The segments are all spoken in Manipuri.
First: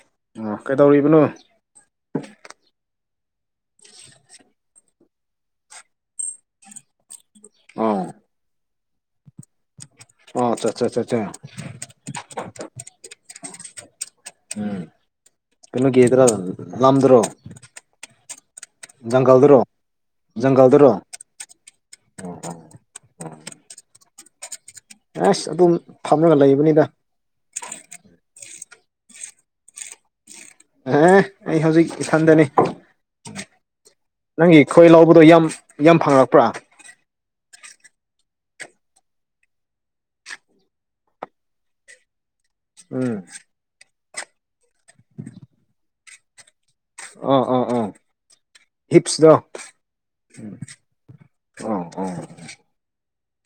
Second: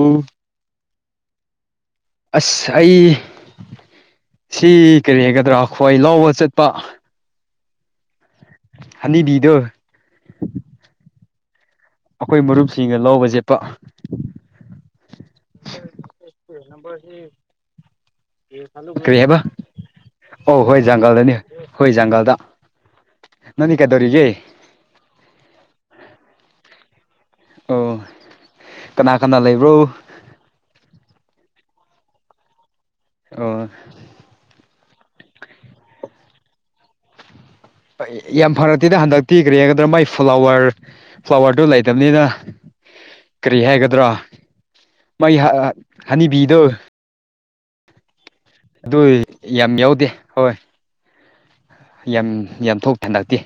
ꯎ ꯑ ꯀꯩꯗꯧꯔꯤꯕꯅꯣ ꯑ ꯑꯩ ꯁꯤ ꯀꯔꯤ ꯍꯥꯏꯒꯗ꯭ꯔꯥ ꯑꯩꯈꯣꯏ ꯂꯕ ꯆꯠꯄ ꯑꯣ ꯍꯅꯤꯗꯤ ꯑꯣ ꯑꯆꯥ ꯑꯆꯥ ꯑ ꯑꯆꯥ ꯑꯩꯈꯣꯏ ꯃꯔꯨꯞꯁꯤꯡꯒ ꯂꯧꯕ ꯆꯦꯠꯄ ꯀꯩꯅꯣꯒꯦꯗ꯭ꯔꯥ ꯂꯗ꯭ꯔꯣ ꯭ꯔꯔꯤ ꯍꯥꯏꯕ ꯑꯣ ꯍꯣꯏ ꯖꯪꯒꯜꯗꯔꯣ ꯖꯪꯒꯜꯗꯅꯤ ꯍꯣꯏ ꯖꯪꯒꯜꯗ ꯅꯪꯅꯤ ꯀꯩꯗꯧꯔꯤꯒꯦ ꯑꯁ ꯑꯗꯨꯝ ꯊꯝꯂꯒ ꯂꯩꯕꯅꯤꯗ ꯑꯣ ꯀꯅꯥ ꯀꯅꯥ ꯂꯩꯕ꯭ꯔꯣ ꯑꯦ ꯑꯩ ꯍꯧꯖꯤꯛ ꯏꯁꯟꯗꯅꯤ ꯑꯣ ꯅꯪꯒꯤ ꯈꯣꯏ ꯂꯧꯕꯗꯣ ꯌꯥꯝ ꯌꯥꯝ ꯐꯪꯪꯂꯉꯛꯄ꯭ꯔꯥ ꯌꯥꯝ ꯐꯔꯛꯇꯦꯗ ꯍꯟꯗꯛꯇꯤ ꯀꯔꯤꯒꯗ꯭ꯔꯥ ꯃꯥꯏ ꯐ꯭ꯂꯥꯋꯔ ꯐ꯭ꯂꯥꯋꯔꯗꯨ ꯂꯩꯇꯕꯅꯤꯅ ꯎꯝ ꯀꯔꯤ ꯍꯥꯏꯒꯗ꯭ꯔꯣ ꯃꯩ ꯍꯅꯤꯕꯤꯗꯨꯣ ꯑꯣ ꯑꯣ ꯑꯣ ꯑꯗꯨ ꯍꯤꯞꯁꯇꯣ ꯌꯥꯝ ꯌꯥꯎꯗꯦ ꯍꯣꯏ ꯑꯣ ꯑꯣ ꯌꯥꯝ ꯌꯥꯝ ꯊꯣꯛ ꯊꯦꯟꯗꯛꯇꯦ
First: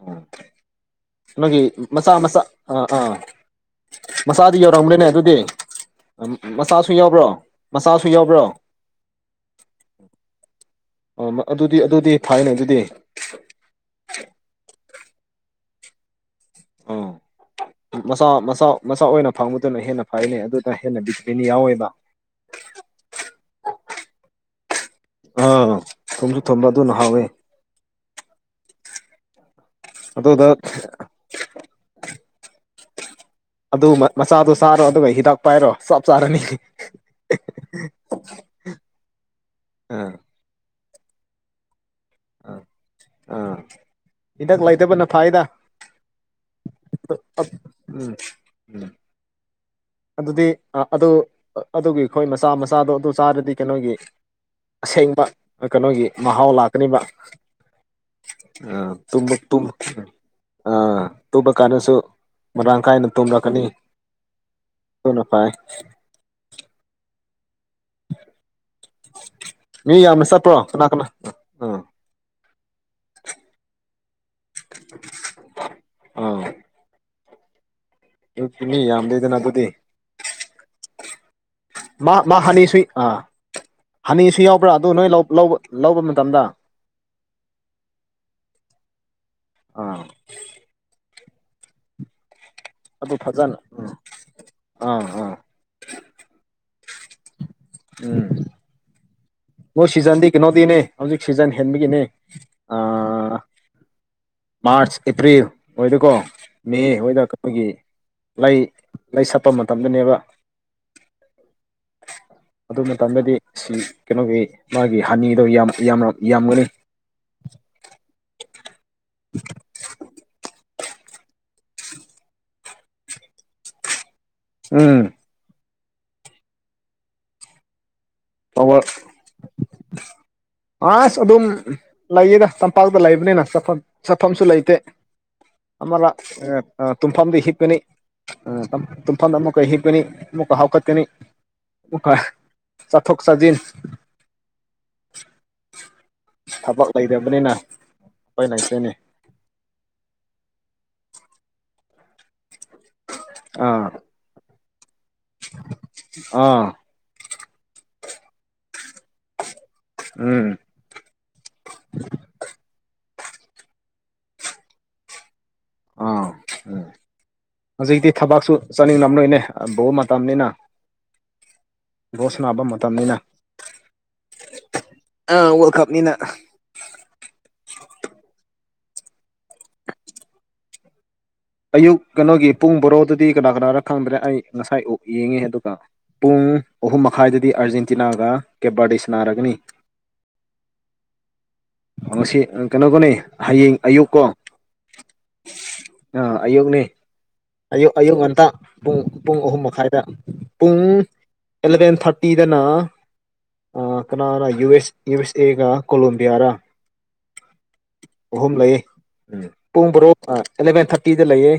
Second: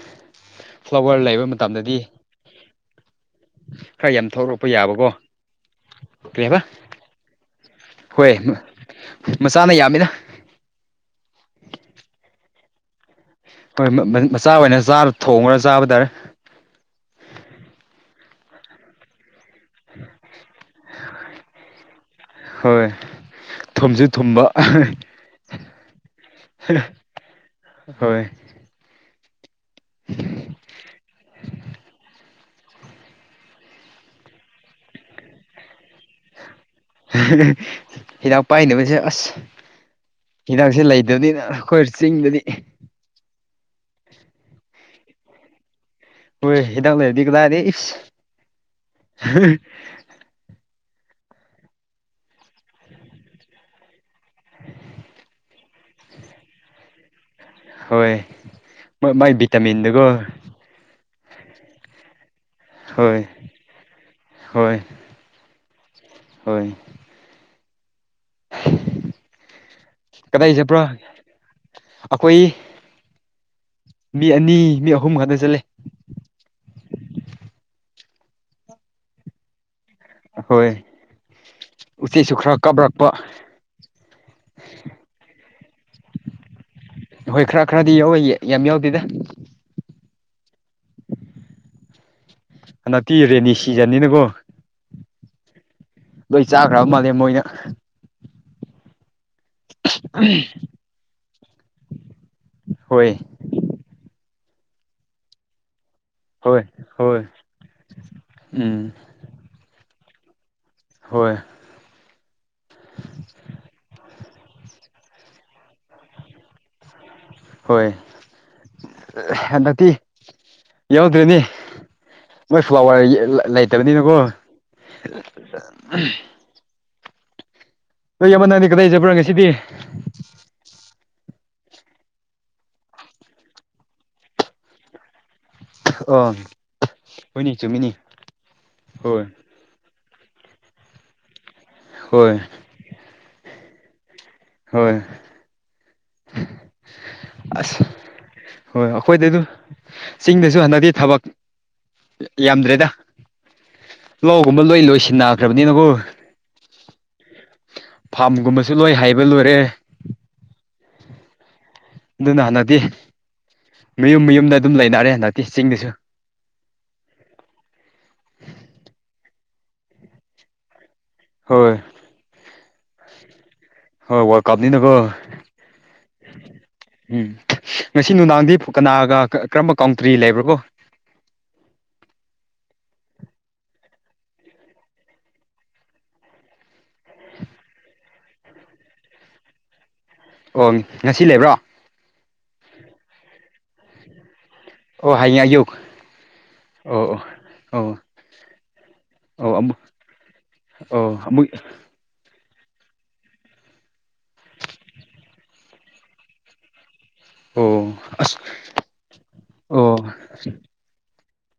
ꯑꯣ ꯅꯣꯏꯒꯤ ꯃꯁꯥ ꯃꯁꯥ ꯑ ꯑꯥ ꯈꯔ ꯌꯥꯝ ꯃꯁꯥꯗꯤ ꯊꯣꯛꯂꯛꯄ ꯌꯧꯔꯝꯕ꯭ꯔꯦꯅꯦ ꯌꯥꯕꯀꯣ ꯑꯗꯨꯗꯤ ꯀꯔꯤ ꯍꯥꯏꯕ ꯃꯆꯥꯁꯨ ꯌꯥꯎꯕ꯭ꯔꯣ ꯃꯆꯥꯁꯨ ꯌꯥꯎꯕ꯭ꯔꯣ ꯃꯁꯥꯅ ꯌꯥꯝꯃꯤꯅ ꯑꯣ ꯑꯗꯨꯗꯤ ꯑꯗꯨꯗꯤ ꯐꯥꯏꯅꯦ ꯑꯗꯨꯗꯤ ꯍꯣꯏ ꯃꯆꯥ ꯑꯣꯏꯅ ꯆꯥ ꯊꯣꯡꯉ꯭ꯔ ꯆꯥꯕ ꯇꯥꯔꯦ ꯑ ꯃꯁꯥ ꯃꯁꯥ ꯃꯁꯥ ꯑꯣꯏꯅ ꯐꯪꯕꯗꯨꯅ ꯍꯦꯟꯅ ꯐꯩꯅꯦꯩ ꯑꯗꯨꯅ ꯍꯦꯟꯅ ꯕꯤꯇꯕꯤꯅꯤ ꯌꯥꯎꯋꯦꯕ ꯍꯣꯏ ꯊꯨꯝꯁꯨ ꯊꯨꯝꯕ ꯑ ꯊꯨꯝꯁꯨ ꯊꯣꯝꯕ ꯑꯗꯨꯅ ꯍꯥꯎꯋꯦ ꯍꯣꯏ ꯑꯗꯨꯗꯗ ꯑꯗꯨ ꯃꯆꯥꯗꯨ ꯁꯥꯥꯔꯣ ꯑꯗꯨꯒ ꯍꯤꯗꯥꯛ ꯄꯥꯏꯔꯣ ꯆꯞ ꯆꯥꯔꯅꯤ ꯍꯤꯗꯥꯛ ꯄꯥꯏꯅꯕꯁꯦ ꯑꯁ ꯑꯥ ꯍꯤꯗꯥꯛꯁꯦ ꯂꯩ ꯀꯣꯏ ꯑ ꯑꯥ ꯏꯒ ꯂꯣꯏꯇꯕꯅ ꯐꯥꯏꯗ ꯍꯣꯏ ꯍꯤꯗꯥꯛ ꯂꯩꯔꯗꯤ ꯈꯨꯗꯥꯗꯤ ꯎꯝ ꯑꯗꯨꯗꯤ ꯑꯗꯨ ꯑꯗꯨꯒꯤ ꯑꯩꯈꯣꯏ ꯃꯆꯥ ꯃꯆꯥꯗꯣ ꯑꯗꯨ ꯆꯥꯔꯗꯤ ꯀꯩꯅꯣꯒꯤ ꯑꯁꯦꯡꯕ ꯀꯩꯅꯣꯒꯤ ꯃꯍꯥꯎ ꯂꯥꯛꯀꯅꯤꯕ ꯍꯣꯏ ꯑ ꯃꯥꯏ ꯚꯤꯇꯥꯃꯤꯟꯗꯨꯒꯣ ꯇꯃ ꯑ ꯇꯨꯝꯕ ꯀꯥꯟꯗꯁꯨ ꯃꯔꯥꯡ ꯀꯥꯏꯅ ꯍꯣꯏ ꯇꯨꯝꯂꯛꯀꯅꯤ ꯍꯣꯏ ꯑꯗꯨꯅ ꯐꯥꯏ ꯍꯣꯏ [unintelligible] ꯃꯤ ꯌꯥꯝꯃꯦ ꯀꯗꯥꯏ ꯆꯠꯄ꯭ꯔꯣ ꯆꯠꯄ꯭ꯔꯥ ꯀꯅꯥ ꯀꯅꯥ ꯎꯝ ꯑꯩꯈꯣꯏ ꯃꯤ ꯑꯅꯤ ꯃꯤ ꯑꯍꯨꯝ ꯈꯛꯇ ꯆꯠꯂꯦ ꯑꯗꯨ ꯆꯅꯤ ꯌꯥꯝꯗꯦꯗꯅ ꯑꯗꯨꯗꯤ ꯍꯣꯏ ꯃꯥ ꯎꯆꯦꯛꯁꯨ ꯃꯥ ꯈꯔ ꯍꯅꯤꯁꯨꯏ ꯀꯥꯞꯔꯛꯄ ꯑꯥ ꯍꯅꯤꯁꯨ ꯌꯥꯎꯕ꯭ꯔꯥ ꯑꯗꯨ ꯅꯣꯏ ꯂ ꯂꯧꯕ ꯃꯇꯝꯗ ꯍꯣꯏ ꯈꯔ ꯈꯔꯗꯤ ꯌꯥꯎꯋ ꯌꯥꯝ ꯌꯥꯎꯗꯦꯗ ꯑꯥ ꯑꯗꯨ ꯍꯅꯠꯇꯤꯔꯦꯅꯤ ꯐꯖꯅ ꯎꯝ ꯁꯤꯖꯅꯤꯅꯀꯣ ꯑꯥ ꯑꯥ ꯂꯣꯏ ꯆꯥꯈ꯭ꯔꯕ ꯃꯥꯜꯂꯦ ꯃꯣꯏꯅ ꯎꯝ ꯃꯣꯏ ꯁꯤꯖꯟꯗꯤ ꯀꯩꯅꯣꯗꯤꯅꯦ ꯍꯧꯖꯤꯛ ꯁꯤꯖꯟ ꯍꯦꯟꯕꯒꯤꯅꯦ ꯑ ꯍꯣꯏ ꯃꯥꯔꯆ ꯑꯦꯄ꯭ꯔꯤꯜ ꯃꯣꯏꯗꯀꯣ ꯍꯣꯏ ꯃ ꯍꯣꯏ ꯍꯣꯏꯗ ꯑꯩꯈꯣꯏꯒꯤ ꯂꯩ ꯎꯝ ꯂꯩ ꯁꯛꯄ ꯃꯇꯝꯗꯅꯦꯕ ꯍꯣꯏ ꯑꯗꯨ ꯃꯇꯝꯗꯗꯤ ꯁꯤ ꯀꯩꯅꯣꯒꯤ ꯃꯥꯒꯤ ꯍꯅꯤꯗꯣ ꯌꯥꯝ ꯌꯥꯝꯒꯅꯤ ꯍꯣꯏꯗꯤ ꯌꯥꯎꯗ꯭ꯔꯅꯤ ꯃꯣꯏ ꯐ꯭ꯂꯥꯋꯔ ꯂꯩꯇꯕꯅꯤꯅꯀꯣ ꯑ ꯎꯝ ꯑ ꯀꯗꯥꯏ ꯆꯠꯄ꯭ꯔꯥ ꯉꯁꯤꯗꯤ ꯑ ꯑꯗꯨ ꯑꯗꯨꯝ ꯂꯩꯌꯦꯗ ꯆꯝꯄꯥꯛꯇ ꯂꯩꯕꯅꯤꯅ ꯆꯐꯝ ꯆꯠꯐꯝꯁꯨ ꯂꯩꯇꯦ ꯑꯃꯔ ꯑ ꯇꯨꯨꯝꯐꯝꯗꯤ ꯍꯣꯏꯅꯦ ꯍꯤꯞꯄꯅꯤ ꯆꯨꯝꯃꯤꯅꯤ ꯑ ꯍꯣꯏ ꯇꯨꯨꯝꯐꯝꯗ ꯑꯃꯨ ꯀꯣꯏ ꯍꯤꯞꯄꯅꯤ ꯃꯄꯥ ꯍꯥꯎꯀꯠꯇꯦꯅꯤ ꯍꯣꯏ ꯗꯤꯤꯟ ꯍꯣꯏ ꯊꯕꯛ ꯂꯩꯇꯕꯅꯤꯅ ꯑꯁ ꯎꯄꯥꯏ ꯍꯣꯏ ꯂꯩꯇꯦꯅꯦ ꯑꯩꯈꯣꯏꯗ ꯑꯗꯨ ꯆꯤꯡꯗꯁꯨ ꯍꯟꯗꯛꯇꯤ ꯊꯕꯛ ꯌꯥꯝꯗ꯭ꯔꯦꯗ ꯑꯥ ꯂꯒꯨꯝꯕ ꯂꯣꯏ ꯂꯣꯏꯁꯤ ꯁꯤꯤꯟꯅꯈ꯭ꯔꯕꯅꯤꯅꯕꯨ ꯑꯥ ꯐꯥꯝꯒꯨꯝꯕꯁꯨ ꯂꯣꯏ ꯍꯥꯏꯕ ꯂꯣꯏꯔꯦ ꯎꯝ ꯑꯗꯨꯅ ꯍꯟꯗꯛꯇꯤ ꯃꯌꯨꯝ ꯃꯌꯨꯝꯗ ꯑꯗꯨꯝ ꯂꯩꯅꯔꯦ ꯍꯟꯗꯛꯇꯤ ꯆꯤꯡꯗꯁꯨ ꯑꯥ ꯎꯝ ꯍꯧꯖꯤꯛꯇꯤ ꯊꯕꯛꯁꯨ ꯆꯠꯅꯤꯡꯂꯝ ꯅꯣꯏꯅꯦ ꯕ ꯃꯇꯝꯅꯤꯅ ꯍꯣꯏ ꯚꯣꯁ ꯅꯥꯕ ꯃꯇꯝꯅꯤꯅ ꯍꯣꯏ ꯋꯥꯔꯜ ꯀꯞꯅꯤꯅꯀꯣ ꯑꯥ ꯋꯥꯔꯜ ꯀꯞꯅꯤꯅ ꯎꯝ ꯉꯁꯤ ꯅꯨꯡꯗꯥꯡꯗꯤ ꯀꯅꯥꯒ ꯀꯔꯝꯕ ꯀꯥꯎꯟꯇ꯭ꯔꯤ ꯂꯩꯕ꯭ꯔ ꯀꯣ ꯑꯌꯨꯛ ꯀꯩꯅꯣꯒꯤ ꯄꯨꯡ ꯕꯣꯔꯣꯗꯨꯗꯤ ꯀꯅꯥ ꯀꯅꯥꯔ ꯈꯪꯗ꯭ꯔꯦ ꯑꯩ ꯉꯁꯥꯏ ꯑꯣ ꯌꯦꯡꯉꯦ ꯑꯗꯨꯒ ꯄꯨꯡ ꯄꯨꯡ ꯑꯍꯨꯝ ꯃꯈꯥꯏꯗꯗꯤ ꯑꯥꯔꯖꯦꯟꯇꯤꯅꯥꯒ ꯀꯦꯕꯔꯗꯁꯅꯥꯔꯒꯅꯤ ꯑꯣ ꯉꯁꯤ ꯂꯩꯕ꯭ꯔꯣ ꯀꯩꯅꯣꯒꯅꯦ ꯍꯌꯦꯡ ꯑꯌꯨꯛꯀꯣ ꯑꯣ ꯍꯥꯏꯡ ꯌꯎꯛ ꯑ ꯑꯌꯨꯛꯅꯦ ꯑꯌꯨꯛ ꯑꯌꯨꯛ ꯉꯟꯇꯥ ꯄꯨꯡ ꯄꯨꯡ ꯑꯣ ꯑꯣ ꯑꯍꯨꯝ ꯑꯃꯨꯛ ꯃꯈꯥꯏꯗ ꯄꯨꯡ ꯑꯣ ꯑꯃꯨꯛ ꯑꯦꯂꯚꯦꯟ ꯊꯥꯔꯇꯤ ꯁꯤꯗꯅ ꯀꯅꯥꯅ ꯌꯨ ꯑꯦꯁ ꯌꯨ ꯑꯦꯁ ꯑꯦꯒ ꯀꯣꯂꯣꯕꯤꯌꯥꯔ ꯑꯣ ꯑꯁ ꯑꯍꯨꯝ ꯂꯩꯌꯦ ꯎꯝ ꯑꯣ ꯄꯨꯡ ꯣꯔꯣꯛ ꯑꯦꯂꯚꯦꯟ ꯊꯥꯔꯇꯤꯗ ꯂꯩꯌꯦ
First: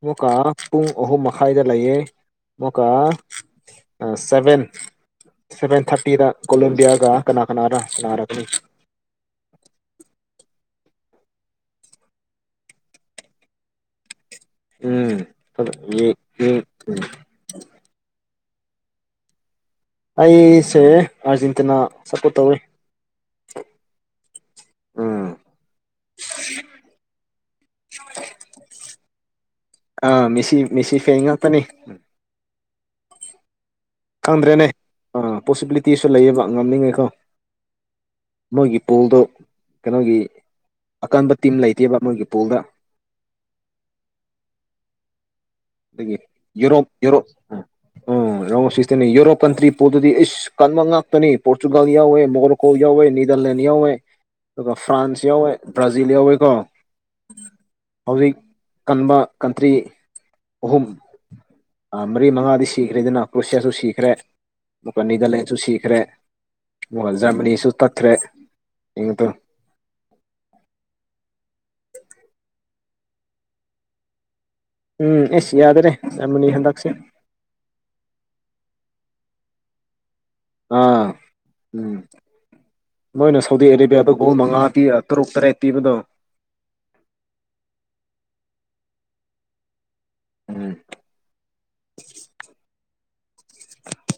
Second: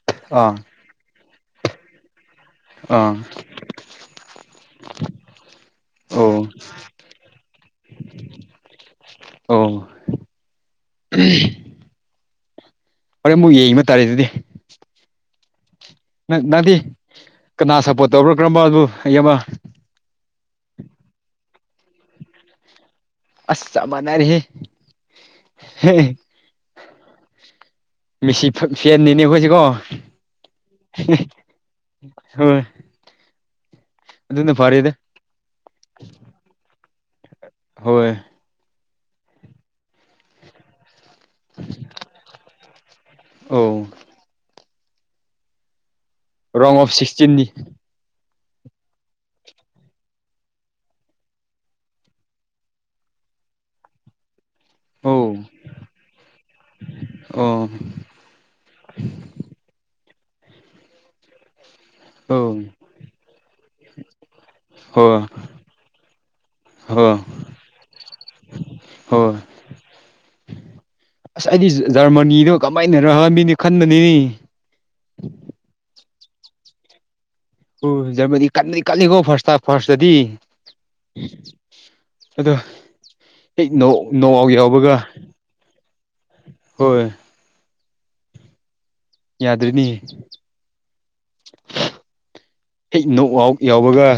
ꯑꯃꯨꯛꯀꯥ ꯑꯥ ꯄꯨꯡ ꯑꯍꯨꯝ ꯃꯈꯥꯏꯗ ꯂꯩꯌꯦ ꯃꯀ ꯑꯥ ꯁꯚꯦꯟ ꯁꯚꯦꯟ ꯊꯥꯔꯇꯤꯗ ꯑꯣ ꯀꯣꯂꯦꯝꯣꯕꯤꯌꯥꯒ ꯀꯅꯥ ꯀꯅꯥꯅ ꯀꯅꯥꯔꯛꯒꯅꯤ ꯑꯣ ꯍꯣꯔꯦꯟ ꯑꯃꯨꯛ ꯌꯦꯡꯤꯕ ꯇꯥꯔꯦꯗꯨꯗꯤ ꯎꯝ ꯅꯅꯥꯗꯤ ꯀꯅꯥ ꯁꯞꯄꯣꯔꯠ ꯇꯧꯔꯈ꯭ꯔꯕꯣꯕꯨ ꯑꯩ ꯑꯃ ꯐꯠꯇꯅ ꯁꯞꯄꯣꯔꯠ ꯇꯧꯋꯤ ꯑꯁ ꯆ ꯃꯅꯔ ꯎꯝ ꯍꯦ ꯃꯤꯁꯤ ꯐꯅꯤꯅꯦ ꯍ ꯑ ꯃꯤꯦꯁꯤ ꯃꯤꯁꯤ ꯐꯦꯡꯉꯅꯤ ꯍꯣꯏ ꯑꯗꯨꯅ ꯈꯪꯗ꯭ꯔꯦꯅꯦ ꯐꯔꯦꯗ ꯑꯥ ꯄꯣꯁꯤꯕꯤꯂꯤꯇꯤꯁꯨ ꯂꯩꯌꯦꯕ ꯉꯝꯅꯤꯡꯉꯦꯀꯣ ꯍꯣꯏ ꯃꯣꯏꯒꯤ ꯄꯣꯜꯗꯣ ꯀꯩꯅꯣꯒꯤ ꯑꯀꯟꯕ ꯇꯤꯝ ꯂꯩꯇꯦꯕ ꯃꯣꯏꯒꯤ ꯄꯣꯜꯗ ꯑ ꯑꯗꯒꯤ ꯔꯥꯎꯟ ꯌꯔꯣ ꯑꯣꯐ ꯌꯔꯣ ꯁꯤꯛꯁꯇꯤꯟꯅꯤ ꯎꯝ ꯎꯝ ꯅꯤ ꯌꯨꯔꯣꯞ ꯀꯟꯇ꯭ꯔꯤ ꯄꯣꯠꯇꯨꯗꯤ ꯏꯁ ꯀꯟꯕ ꯉꯥꯛꯇꯅꯤ ꯄꯣꯔꯇꯨꯒꯒꯥꯜ ꯌꯥꯎꯋꯦ ꯃꯣꯒꯣꯔꯣꯀꯣ ꯌꯥꯎꯋꯦ ꯅꯤꯗꯔ ꯂꯦꯟ ꯌꯥꯎꯋꯦ ꯑꯗꯨꯒ ꯐ꯭ꯔꯥꯟꯁ ꯑꯧ ꯌꯥꯎꯋꯦ ꯕ꯭ꯔꯥꯖꯤꯜ ꯌꯥꯎꯋꯦ ꯀꯣ ꯑꯣ ꯍꯧꯖꯤꯛ ꯀꯟꯕ ꯀꯟꯇ꯭ꯔꯤ ꯑꯍꯨꯝ ꯃꯔꯤ ꯑꯧ ꯃꯉꯥꯗꯤ ꯁꯤꯈ꯭ꯔꯦꯗꯅ ꯀ꯭ꯔꯣꯁꯤꯌꯥꯁꯨ ꯁꯤꯈ꯭ꯔꯦ ꯑꯗꯨꯒ ꯍꯣꯏ ꯅꯤꯗꯔꯂꯦꯟꯁꯨ ꯁꯤꯈ꯭ꯔꯦ ꯍꯣꯏ ꯑꯣꯖꯥ ꯑꯅꯤꯁꯨ ꯇꯠꯈ꯭ꯔꯦ ꯌꯦꯡꯉꯇ ꯍꯣꯏ ꯑꯁ ꯍꯥꯏꯗꯤ ꯖꯔꯃꯅꯤꯅꯣ ꯀꯃꯥꯏꯅꯔꯃꯤꯅꯤ ꯈꯟꯕꯅꯤꯅꯤ ꯎꯝ ꯑꯦꯁ ꯌꯥꯗ꯭ꯔꯦ ꯌꯥꯝꯃꯅꯤ ꯍꯟꯗꯛꯁꯤꯦ ꯑꯣꯖꯃꯗꯤ ꯀ ꯀꯜꯂꯤꯀꯣ ꯐꯥꯁꯇ ꯐꯥꯔꯁꯇꯗꯤ ꯑꯥ ꯎꯝ ꯑꯗꯣ ꯅꯣꯏꯅ ꯁꯥꯎꯗꯤ ꯍꯦꯛ ꯅꯣꯛ ꯑꯔꯦꯕꯤꯌꯥꯗ ꯒꯍ ꯅꯣꯛ ꯑꯥꯎꯠ ꯃꯉꯥ ꯄꯤ ꯌꯥꯎꯕꯒ ꯇꯔꯨꯛ ꯇꯔꯦꯠ ꯄꯤꯕꯗꯣ ꯍꯣꯏ ꯌꯥꯗ꯭ꯔꯤꯅꯤ ꯎꯝ ꯣꯛ ꯑꯥꯎ ꯌꯥꯎꯕꯒ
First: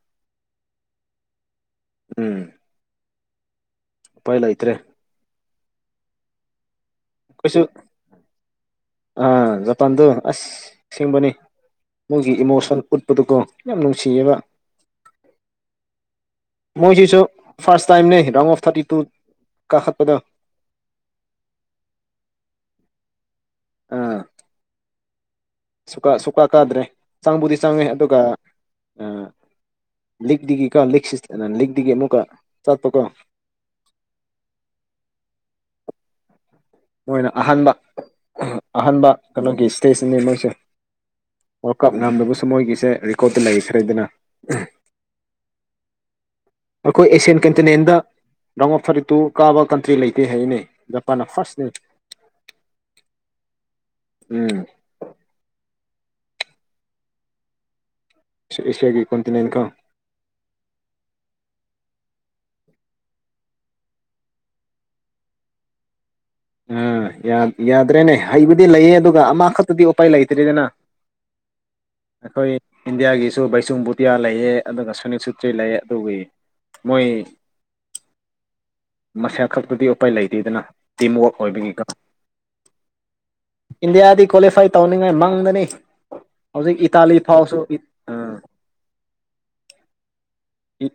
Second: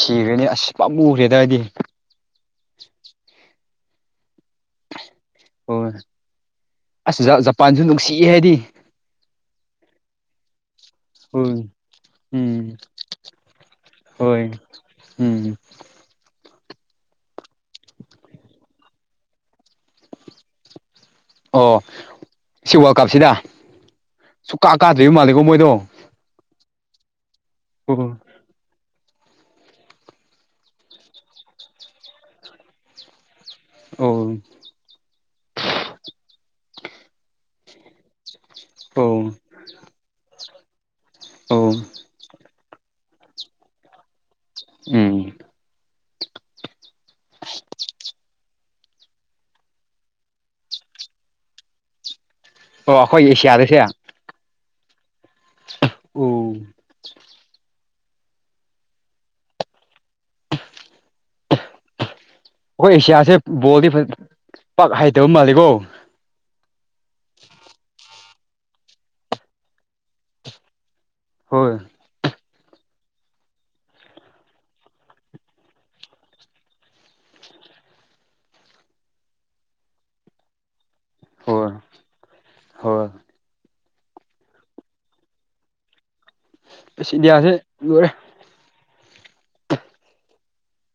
ꯁꯤꯈ꯭ꯔꯦꯅꯤ ꯑꯁ ꯄꯥ ꯎꯈ꯭ꯔꯦꯗꯏꯗꯤ ꯍ ꯄꯥꯏ ꯂꯩ ꯏꯇ꯭ꯔꯦ ꯍꯣꯏ ꯑꯁ ꯑꯩꯈꯣꯏꯁꯨ ꯖꯄꯥꯟꯁꯨ ꯅꯨꯡꯁꯤꯌꯦ ꯍꯥꯏꯗꯤ ꯑꯥ ꯖꯄꯥꯟꯗꯨ ꯑꯁ ꯁꯤꯡꯕꯅꯤ ꯍꯣꯏ ꯅꯪꯒꯤ ꯎꯝ ꯏꯃꯣꯁꯟ ꯎꯠꯄꯗꯨꯀꯣ ꯌꯥꯝ ꯅꯨꯡꯁꯤꯌꯦꯕ ꯍꯣꯏ ꯎꯝ ꯃꯣꯏ ꯁꯤꯁꯨ ꯐꯥꯔꯁ ꯇꯥꯏꯝꯅꯦ ꯔꯪ ꯑꯣꯐ ꯊꯥꯔꯇꯤ ꯇꯨ ꯀꯥꯈꯛꯄꯗ ꯑꯣ ꯁꯤ ꯋꯥꯔꯜ ꯀꯥꯞꯁꯤꯗ ꯑꯥ ꯁꯨꯀꯥ ꯁꯨꯀꯥ ꯀꯥꯗ꯭ꯔꯦ ꯆꯥꯡꯕꯨꯗꯤ ꯆꯪꯉꯦ ꯑꯣ ꯑꯗꯨꯒ ꯂꯤꯛꯇꯒꯤꯀꯣ ꯂꯤꯛ ꯂꯤꯛꯇꯒꯤ ꯑꯃꯨꯛꯀ ꯆꯠꯄꯀꯣ ꯑꯣ ꯃꯣꯏꯅ ꯑꯍꯥꯟꯕ ꯑꯍꯥꯟꯕ ꯑꯣ ꯀꯩꯅꯣꯒꯤ ꯏꯁꯇꯦꯖꯅꯤ ꯃꯣꯏꯁꯦ ꯑꯣ ꯋꯥꯔꯜ ꯀꯞ ꯅꯝꯗꯕꯁꯨ ꯃꯣꯏꯒꯤꯁꯦ ꯔꯦꯀꯣꯔꯠꯇ ꯂꯩ ꯁꯔꯦꯗꯅ ꯎꯝ ꯑꯩꯈꯣꯏ ꯑꯦꯁꯤꯌꯥꯟ ꯀꯟꯇꯤꯅꯦꯟꯗ ꯔꯃꯣ ꯐꯔꯤꯠꯇꯨ ꯀꯥꯕ ꯀꯟꯇ꯭ꯔꯤ ꯂꯩꯇꯦ ꯍꯥꯏꯅꯦ ꯖꯄꯥꯟꯅ ꯐꯥꯔꯁꯅꯦ ꯑꯣ ꯑꯩꯈꯣꯏ ꯑꯦꯁꯤꯌꯥꯗꯁꯦ ꯎꯝ ꯑꯣ ꯑꯦꯁꯤꯌꯥꯒꯤ ꯀꯣꯟꯟꯇꯤ ꯅꯅꯀ ꯑꯩꯈꯣꯏ ꯑꯦꯁꯤꯌꯥꯁꯦ ꯕꯣꯜꯗꯤ ꯐ ꯄꯥꯛ ꯍꯩꯇꯕ ꯃꯥꯜꯂꯤꯦꯀꯣ ꯑꯥ ꯌꯥꯗ꯭ꯔꯦꯅꯦ ꯍꯩꯕꯨꯗꯤ ꯂꯩꯌꯦ ꯑꯗꯨꯒ ꯑꯃꯈꯛꯇꯗꯤ ꯎꯄꯥꯏ ꯂꯩꯇ꯭ꯔꯔꯤꯗꯅ ꯍꯣꯏ ꯑꯩꯈꯣꯏ ꯏꯟꯗꯤꯌꯥꯒꯤꯁꯨ ꯕꯩꯆꯨꯡ ꯕꯨꯇꯤꯌꯥ ꯂꯩꯌꯦ ꯑꯗꯨꯒ ꯁꯨꯅꯤꯛ ꯁꯨꯇ꯭ꯔꯤ ꯂꯩ ꯑꯗꯨꯒꯤ ꯃꯣꯏ ꯃꯁꯥ ꯈꯛꯇꯗꯤ ꯎꯄꯥꯏ ꯂꯩꯇꯦꯗꯅ ꯇꯤꯝꯋꯔꯛ ꯍꯣꯏ ꯑꯣꯏꯕꯅꯤꯀ ꯍꯣꯏ ꯏꯟꯗꯤꯌꯥꯗꯤ ꯀ꯭ꯋꯥꯂꯤꯐꯥꯏ ꯇꯧꯅꯤꯡꯉꯥꯏ ꯃꯥꯡꯗꯅꯤ ꯍꯧꯖꯤꯛ ꯑꯁ ꯏꯇꯥꯂꯤ ꯏꯟꯗꯤꯌꯥꯁꯦ ꯐꯥꯎꯁꯨ ꯂꯣꯏꯔꯦ ꯑꯝ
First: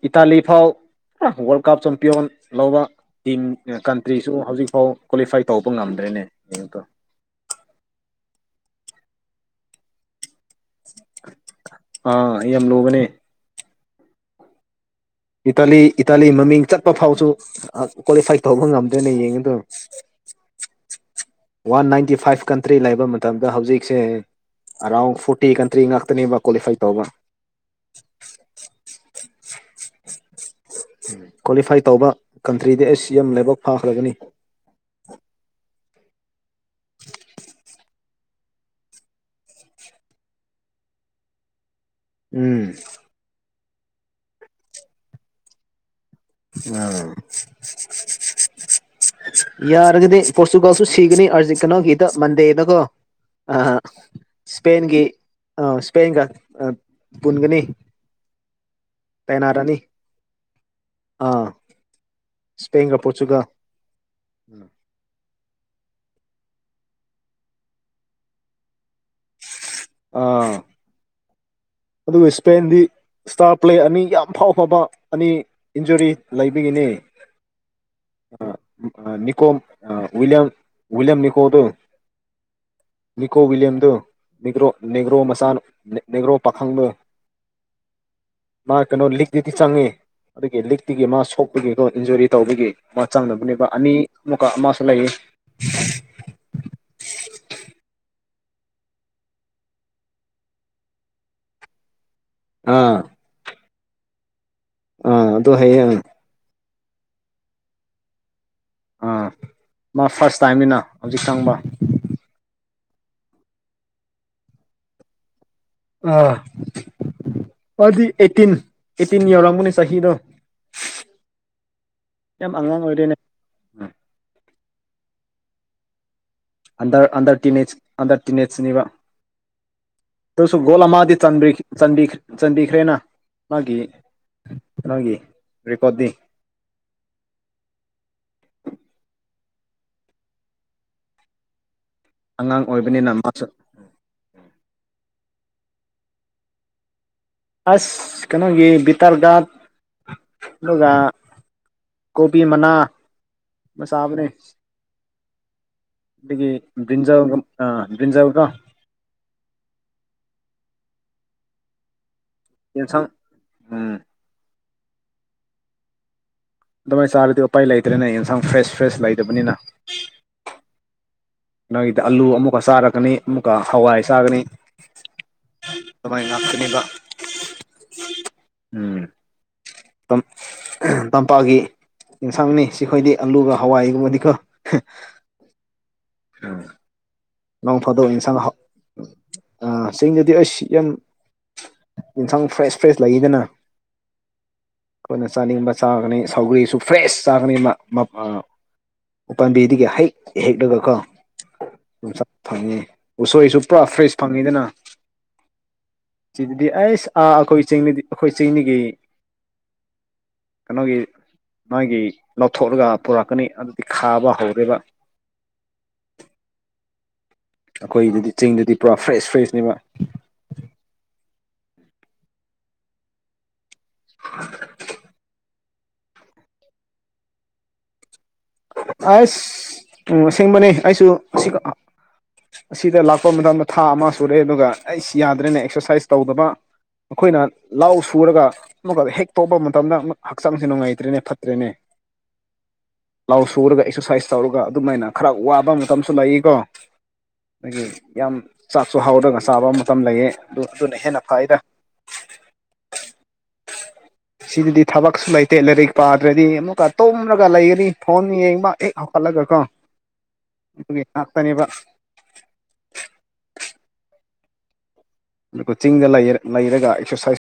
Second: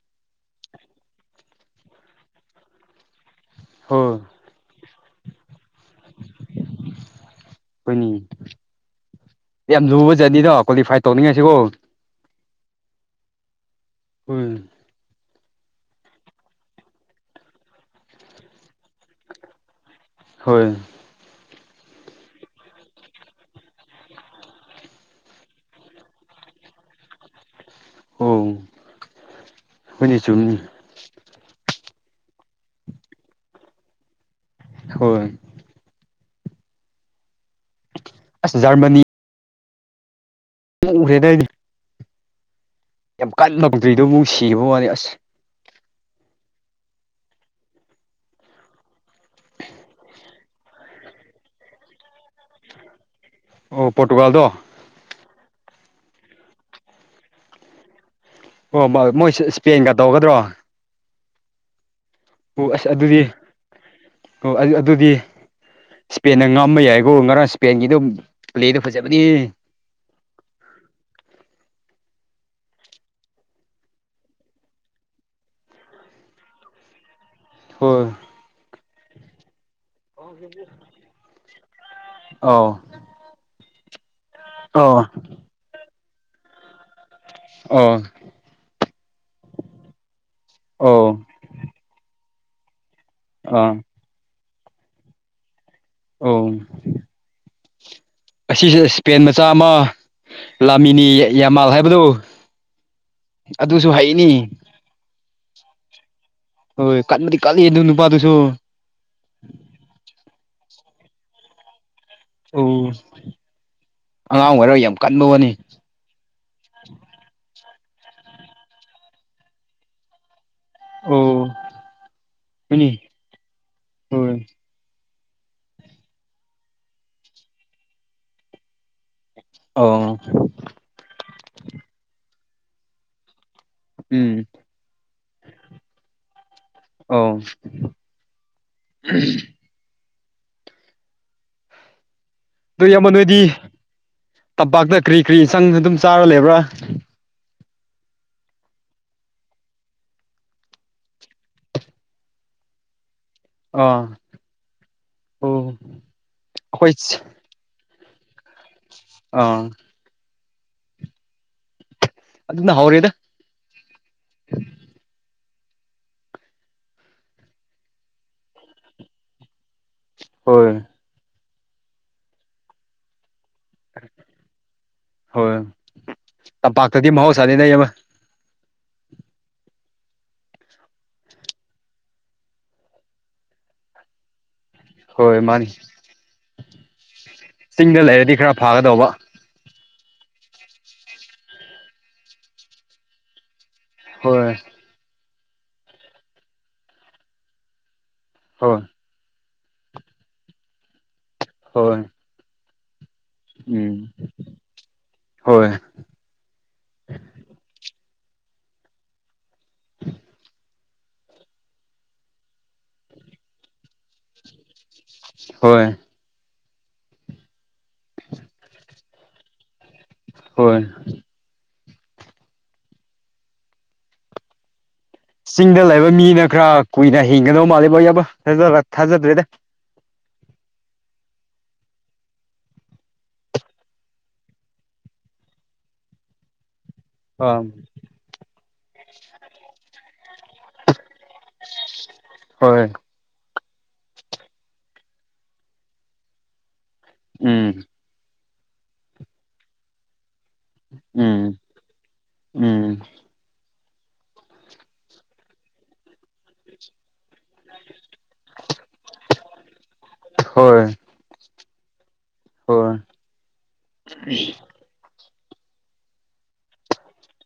ꯏꯇꯥꯂꯤ ꯐꯥꯎ ꯋꯥꯔꯜ ꯀꯥꯞ ꯆꯝꯄꯤꯌꯣꯟ ꯂꯧꯕ ꯇꯤꯝ ꯍꯣꯏ ꯀꯟꯇ꯭ꯔꯤꯁꯨ ꯍꯧꯖꯤꯛꯐꯥꯎ ꯀ꯭ꯋꯥꯂꯤꯐꯥꯏ ꯇꯧꯕ ꯉꯝꯗ꯭ꯔꯦꯅꯦ ꯌꯦꯡꯛꯇꯣ ꯍꯣꯏꯅꯤ ꯌꯥꯝ ꯂꯨꯕ ꯖꯠꯅꯤꯗꯣ ꯀ꯭ꯋꯥꯂꯤꯐꯥꯏ ꯇꯧꯅꯤꯡꯉꯁꯤꯕꯣ ꯑꯩ ꯌꯥꯝꯂꯅꯦ ꯍꯣꯏ ꯏꯇꯥꯂꯤ ꯏꯇꯥꯂꯤ ꯃꯃꯤꯡ ꯆꯠꯄ ꯐꯥꯎꯁꯨ ꯀ꯭ꯋꯥꯂꯤꯐꯥꯏ ꯇꯧꯕ ꯉꯝꯗꯣꯏꯅꯦ ꯌꯦꯡꯉꯗꯣ ꯍꯣꯏ ꯋꯥꯟ ꯅꯥꯏꯟꯇꯤ ꯐꯥꯏꯚ ꯀꯟꯇ꯭ꯔꯤ ꯂꯩꯕ ꯃꯇꯝꯗ ꯍꯧꯖꯤꯛꯁꯦ ꯑꯔꯥꯎꯟ ꯐꯣꯔꯇꯤ ꯀꯟꯇ꯭ꯔꯤ ꯉꯥꯛꯇꯅꯦꯕ ꯀ꯭ꯋꯥꯂꯤꯐꯥꯏ ꯇꯧꯕ ꯑꯣ ꯍꯅꯆ ꯀ꯭ꯋꯥꯂꯤꯐꯥꯏ ꯇꯧꯕ ꯀꯟꯇ꯭ꯔꯤꯗ ꯑꯦꯁ ꯁꯤ ꯑꯦꯝ ꯂꯥꯏꯕꯛ ꯐꯥꯈ꯭ꯔꯒꯅꯤ ꯍꯣꯏ ꯑꯁ ꯖꯔꯃꯅꯤ ꯎ ꯍꯦꯔꯗꯤ ꯎꯝ ꯌꯥꯝ ꯀꯟꯅ ꯂꯧꯧꯗ꯭ꯔꯤꯗꯣ ꯑꯃꯨꯛ ꯁꯤꯈꯤꯕ ꯃꯥꯂꯦ ꯑꯁ ꯎꯥ ꯌꯥꯔꯒꯗꯤ ꯄꯣꯔꯇꯨꯒꯥꯜꯁꯨ ꯁꯤꯒꯅꯤ ꯑꯥꯔꯖꯦꯟꯇꯤꯅꯥꯒꯤꯗ ꯃꯟꯗꯦꯗꯀꯣ ꯑ ꯑꯣ ꯄꯣꯔꯇꯨꯒꯥꯜꯗꯣ ꯁꯄꯦꯟꯒ ꯑꯥ ꯁ꯭ꯄꯦꯒ ꯄꯨꯟꯒꯅꯤ ꯑꯣ ꯃꯣꯏ ꯇꯥꯏꯅꯥꯔꯅꯤ ꯏꯁꯄꯦꯟꯒ ꯇꯧꯒꯗ꯭ꯔꯣ ꯑꯥ ꯑꯣ ꯑꯁ ꯏꯁꯄꯦꯟꯒ ꯑꯗꯨꯗꯤ ꯄꯣꯔꯆꯨꯒꯜ ꯑꯣ ꯑꯗꯨꯗꯤ ꯏꯁꯄꯦꯟꯗ ꯉꯝꯕ ꯌꯥꯏꯀꯣ ꯉꯔꯥꯡ ꯏꯁꯄꯦꯟꯒꯤꯗꯨꯝ ꯄ꯭ꯂꯦꯗ ꯍꯧꯖꯕ ꯑꯥ ꯑꯗꯨꯒ ꯏꯁꯄꯦꯟꯗꯤ ꯏꯁꯇꯥꯔ ꯄ꯭ꯂꯦ ꯑꯅꯤ ꯌꯥꯝ ꯐꯥꯎ ꯐꯕ ꯑꯅꯤ ꯏꯟꯖꯨꯔꯤ ꯂꯩꯕꯒꯤꯅꯤ [unintelligible] ꯍꯣꯏ ꯅꯤꯀꯣꯝ ꯑꯋꯌꯝ ꯋꯂꯤꯌꯝ ꯅꯤꯀꯣ ꯇ ꯑꯧ ꯅꯤꯀꯣ ꯋꯂꯤꯌꯝ ꯇ ꯒ꯭ꯔꯣ ꯑꯧ ꯅꯦꯒ꯭ꯔꯣ ꯃꯆꯥ ꯅꯦꯒ꯭ꯔꯣ ꯄꯥꯈꯪꯅ ꯑꯧ ꯃꯥ ꯀꯩꯅꯣ ꯂꯤꯛꯇꯛꯇꯨꯗꯤ ꯆꯪꯉꯤ ꯑꯗꯨꯒꯤ ꯂꯤꯛꯇꯛꯇꯨꯒꯤ ꯑꯧ ꯃꯥ ꯁꯣꯛꯄꯒꯤ ꯀꯩꯅꯣ ꯏꯟꯖꯨꯔꯤ ꯇꯧꯕꯒꯤ ꯃꯥ ꯆꯪꯅꯕꯅꯦꯕ ꯑꯥ ꯑꯅꯤ ꯑꯃꯨꯛꯀ ꯑꯃꯁꯨ ꯂꯩꯌꯦ ꯑꯧ ꯑꯁꯤꯁꯦ ꯏꯁꯄꯦꯟ ꯃꯆꯥ ꯑꯃ ꯂꯥꯃꯤꯅꯤ ꯌꯥꯃꯥꯜ ꯍꯥꯏꯕꯗꯨ ꯑꯥ ꯑꯗꯨꯁꯨ ꯍꯅꯤ ꯑꯥ ꯑꯗꯨ ꯍꯌꯦ ꯍꯣꯏ ꯀꯟꯕꯗꯤ ꯀꯜꯂꯤ ꯑꯗꯨ ꯅꯨꯄꯥꯗꯨꯁꯨ ꯑꯥ ꯃꯥ ꯐꯥꯔꯁ ꯇꯥꯏꯝꯅꯤꯅ ꯍꯧꯖꯤꯛ ꯆꯪꯕ ꯑꯣ ꯑꯉꯥꯡ ꯑꯣꯏꯔꯒ ꯌꯥꯝ ꯀꯟꯕ ꯋꯥꯅꯤ ꯑ ꯑꯗꯨꯗꯤ ꯑꯩꯠꯇꯤꯟ ꯑꯩꯠꯇꯤꯟ ꯌꯧꯔꯕꯅꯦ ꯆꯍꯤꯗꯣ ꯑꯣ ꯌꯥꯝ ꯑꯉꯥꯡ ꯍꯣꯏꯅꯦ ꯑꯣꯏꯗꯩꯅ ꯍꯣꯏ ꯑꯟꯗ ꯑꯟꯗꯔ ꯇ ꯑꯟꯗꯔ ꯇꯤꯅꯦꯖꯅꯤꯕ ꯑꯣ ꯇꯁꯨ ꯣꯂ ꯃꯥꯗꯤ ꯆ ꯆ ꯆꯟꯗꯤ ꯈꯔꯦꯅꯥ ꯃꯥꯒꯤ ꯎꯝ ꯅꯒꯤ ꯔꯦꯀꯗꯤ ꯑꯣ ꯑꯉꯥꯡ ꯑꯗꯨ ꯌꯥꯝꯃ ꯑꯣꯏꯕꯅꯤꯅ ꯃꯥꯁꯨ ꯅꯣꯏꯗꯤ ꯇꯝꯄꯥꯛꯇ ꯀꯔꯤ ꯀꯔꯤ ꯏꯟꯆꯪ ꯑꯗꯨꯝ ꯆꯥꯔ ꯂꯩꯕ꯭ꯔꯥ ꯑꯁ ꯀꯩꯅꯣꯒꯤ ꯕꯤꯇꯜꯒꯗ ꯑꯗꯨꯒ ꯀꯣꯄꯤ ꯃꯅꯥ ꯑꯥ ꯃꯁꯥꯕꯔꯦ ꯑꯣ ꯑꯩꯈꯣꯏ ꯑꯗꯨꯗꯒꯤ ꯟꯖꯥꯎꯒ ꯑ ꯟꯖꯥꯎꯒ ꯑꯥ ꯑꯗꯨꯅ ꯌꯦꯁꯥꯡ ꯍꯧꯔꯦꯗ ꯎꯝ ꯑꯗꯨꯃꯥꯏꯅ ꯆꯥꯔꯗꯤ ꯎꯄꯥꯏ ꯂꯩꯇ꯭ꯔꯦꯅꯦ ꯌꯦꯟꯁꯥꯡ ꯐ꯭ꯔꯦꯁ ꯐ꯭ꯔꯦꯁ ꯂꯩꯇꯕꯅꯤꯅ ꯍꯣꯏ ꯅꯪꯒꯤꯗ ꯑꯥꯂꯨ ꯑꯃꯨꯛꯀ ꯆꯥꯔꯛꯀꯅꯤ ꯑꯃꯨꯛꯀ ꯍꯋꯥꯏ ꯆꯥꯒꯅꯤ ꯍꯣꯏ ꯑꯗꯨꯃꯥꯏꯅ ꯉꯥꯛꯇꯅꯦꯕ ꯇꯝꯄꯥꯛꯇꯗꯤ ꯃꯍꯧꯁꯥꯅꯤꯅ ꯑꯃ ꯎꯝ ꯇꯝꯄꯥꯛꯒꯤ ꯌꯦꯟꯁꯥꯡꯅꯤ ꯁꯤꯈꯣꯏꯗꯤ ꯑꯂꯨꯒ ꯍꯋꯥꯏꯒꯨꯝꯕꯗꯤꯀꯣ ꯍꯣꯏ ꯃꯥꯅꯤ ꯎꯝ ꯆꯤꯡꯗ ꯂꯩꯔꯗꯤ ꯈꯔ ꯐꯥꯒꯗꯧꯕ ꯑ ꯆꯤꯡꯗꯨꯗꯤ ꯑꯩꯁ ꯌꯥꯝ ꯑꯦꯟꯁꯥꯡ ꯐ꯭ꯔꯦꯁ ꯐ꯭ꯔꯦꯁ ꯂꯩꯗꯅ ꯍꯣꯏ ꯑꯩꯈꯣꯏꯅ ꯆꯥꯅꯤꯡꯕ ꯆꯥꯒꯅꯤ ꯁꯧꯒ꯭ꯔꯤꯁꯨ ꯐ꯭ꯔꯦꯁ ꯆꯥꯒꯅꯤ ꯍꯣꯏ ꯄꯥꯝꯕꯤꯗꯒꯤ ꯍꯦꯛ ꯍꯦꯛꯂꯒꯀꯣ ꯍꯣꯏ ꯑꯗꯨꯝꯆꯠ ꯐꯪꯉꯤ ꯎꯁꯣꯏꯁꯨ ꯄꯨꯔꯥ ꯎꯝ ꯐ꯭ꯔꯦꯁ ꯐꯪꯉꯤꯗꯅ ꯍꯣꯏ ꯁꯤꯗꯗꯤ ꯑꯩꯁ ꯑꯥ ꯑꯩꯈꯣꯏ ꯆꯤꯡꯅꯗꯤ ꯑꯩꯈꯣꯏ ꯆꯤꯡꯅꯤꯒꯤ [unintelligible] ꯀꯩꯅꯣꯒꯤ ꯃꯥꯒꯤ ꯂꯧꯊꯣꯛꯂꯒ ꯄꯨꯔꯛꯀꯅꯤ ꯑꯗꯨꯗꯤ ꯈꯥꯕ ꯍꯧꯔꯦꯕ ꯍꯣꯏ ꯑꯩꯈꯣꯏꯗꯗꯤ ꯆꯤꯡꯗꯨꯗꯤ ꯄꯨꯔꯥ ꯐ꯭ꯔꯦꯁ ꯐ꯭ꯔꯦꯁꯅꯦꯕ ꯍꯣꯏ [unintelligible] ꯆꯤꯡꯗ ꯂꯩꯕ ꯃꯤꯅ ꯈꯔ ꯀꯨꯏꯅ ꯍꯤꯡꯒꯗꯧ ꯃꯥꯜꯂꯤꯦꯕ ꯌꯥꯕ ꯊꯥꯖꯗ꯭ꯔꯦꯗ ꯎ ꯑꯁꯦꯡꯕꯅꯦ ꯑꯩꯁꯨ ꯁꯤ ꯑꯁꯤꯗ ꯂꯥꯛꯄ ꯃꯇꯝꯗ ꯊꯥ ꯑꯃ ꯁꯨꯔꯦꯑꯦ ꯑꯗꯨꯒ ꯑꯩ ꯌꯥꯗ꯭ꯔꯦꯅ ꯑꯦꯛꯁꯔꯁꯥꯏꯁ ꯇꯧꯗꯕ ꯑꯩꯈꯣꯏꯅ ꯑꯥ ꯂꯥꯎ ꯁꯨꯔꯒ ꯍꯦꯛ ꯇꯣꯛꯄ ꯃꯇꯝꯗ ꯍꯛꯆꯥꯡꯁ ꯅꯨꯡꯉꯥꯏꯇ꯭ꯔꯦꯅꯦ ꯐꯠꯇ꯭ꯔꯦꯅꯦ ꯍꯣꯏ ꯂꯧ ꯁꯨꯔꯒ ꯑꯦꯛꯁꯔꯁꯥꯏꯁ ꯇꯧꯔꯒ ꯑꯗꯨꯃꯥꯏꯅ ꯈꯔ ꯋꯥꯕ ꯃꯇꯝꯁꯨ ꯂꯩ ꯀꯣ ꯑꯗꯒꯤ ꯎꯝ ꯌꯥꯝ ꯆꯥꯛꯁꯨ ꯍꯥꯎꯔꯒ ꯆꯥꯕ ꯃꯇꯝ ꯂꯩꯌꯦ ꯑꯗꯨ ꯑꯗꯨꯅ ꯍꯦꯟꯅ ꯎꯝ ꯐꯥꯏꯔ ꯎꯝ ꯁꯤꯗꯗꯤ ꯊꯕꯛꯁꯨ ꯂꯩꯇꯦ ꯂꯥꯏꯔꯤꯛ ꯄꯥꯗ꯭ꯔꯗꯤ ꯑꯃꯨꯛꯀ ꯇꯨꯝꯔꯒ ꯂꯩꯒꯅꯤ ꯐꯣꯟ ꯌꯦꯡꯕ ꯑꯦ ꯍꯥꯞꯀꯠꯂꯒꯀꯣ ꯍꯣꯏ ꯇꯅꯦꯕ ꯑꯩ ꯑꯗꯨꯒꯣ ꯆꯤꯡꯗ ꯂꯩꯔꯒ ꯑꯦꯛꯁꯔꯁꯥꯏꯁ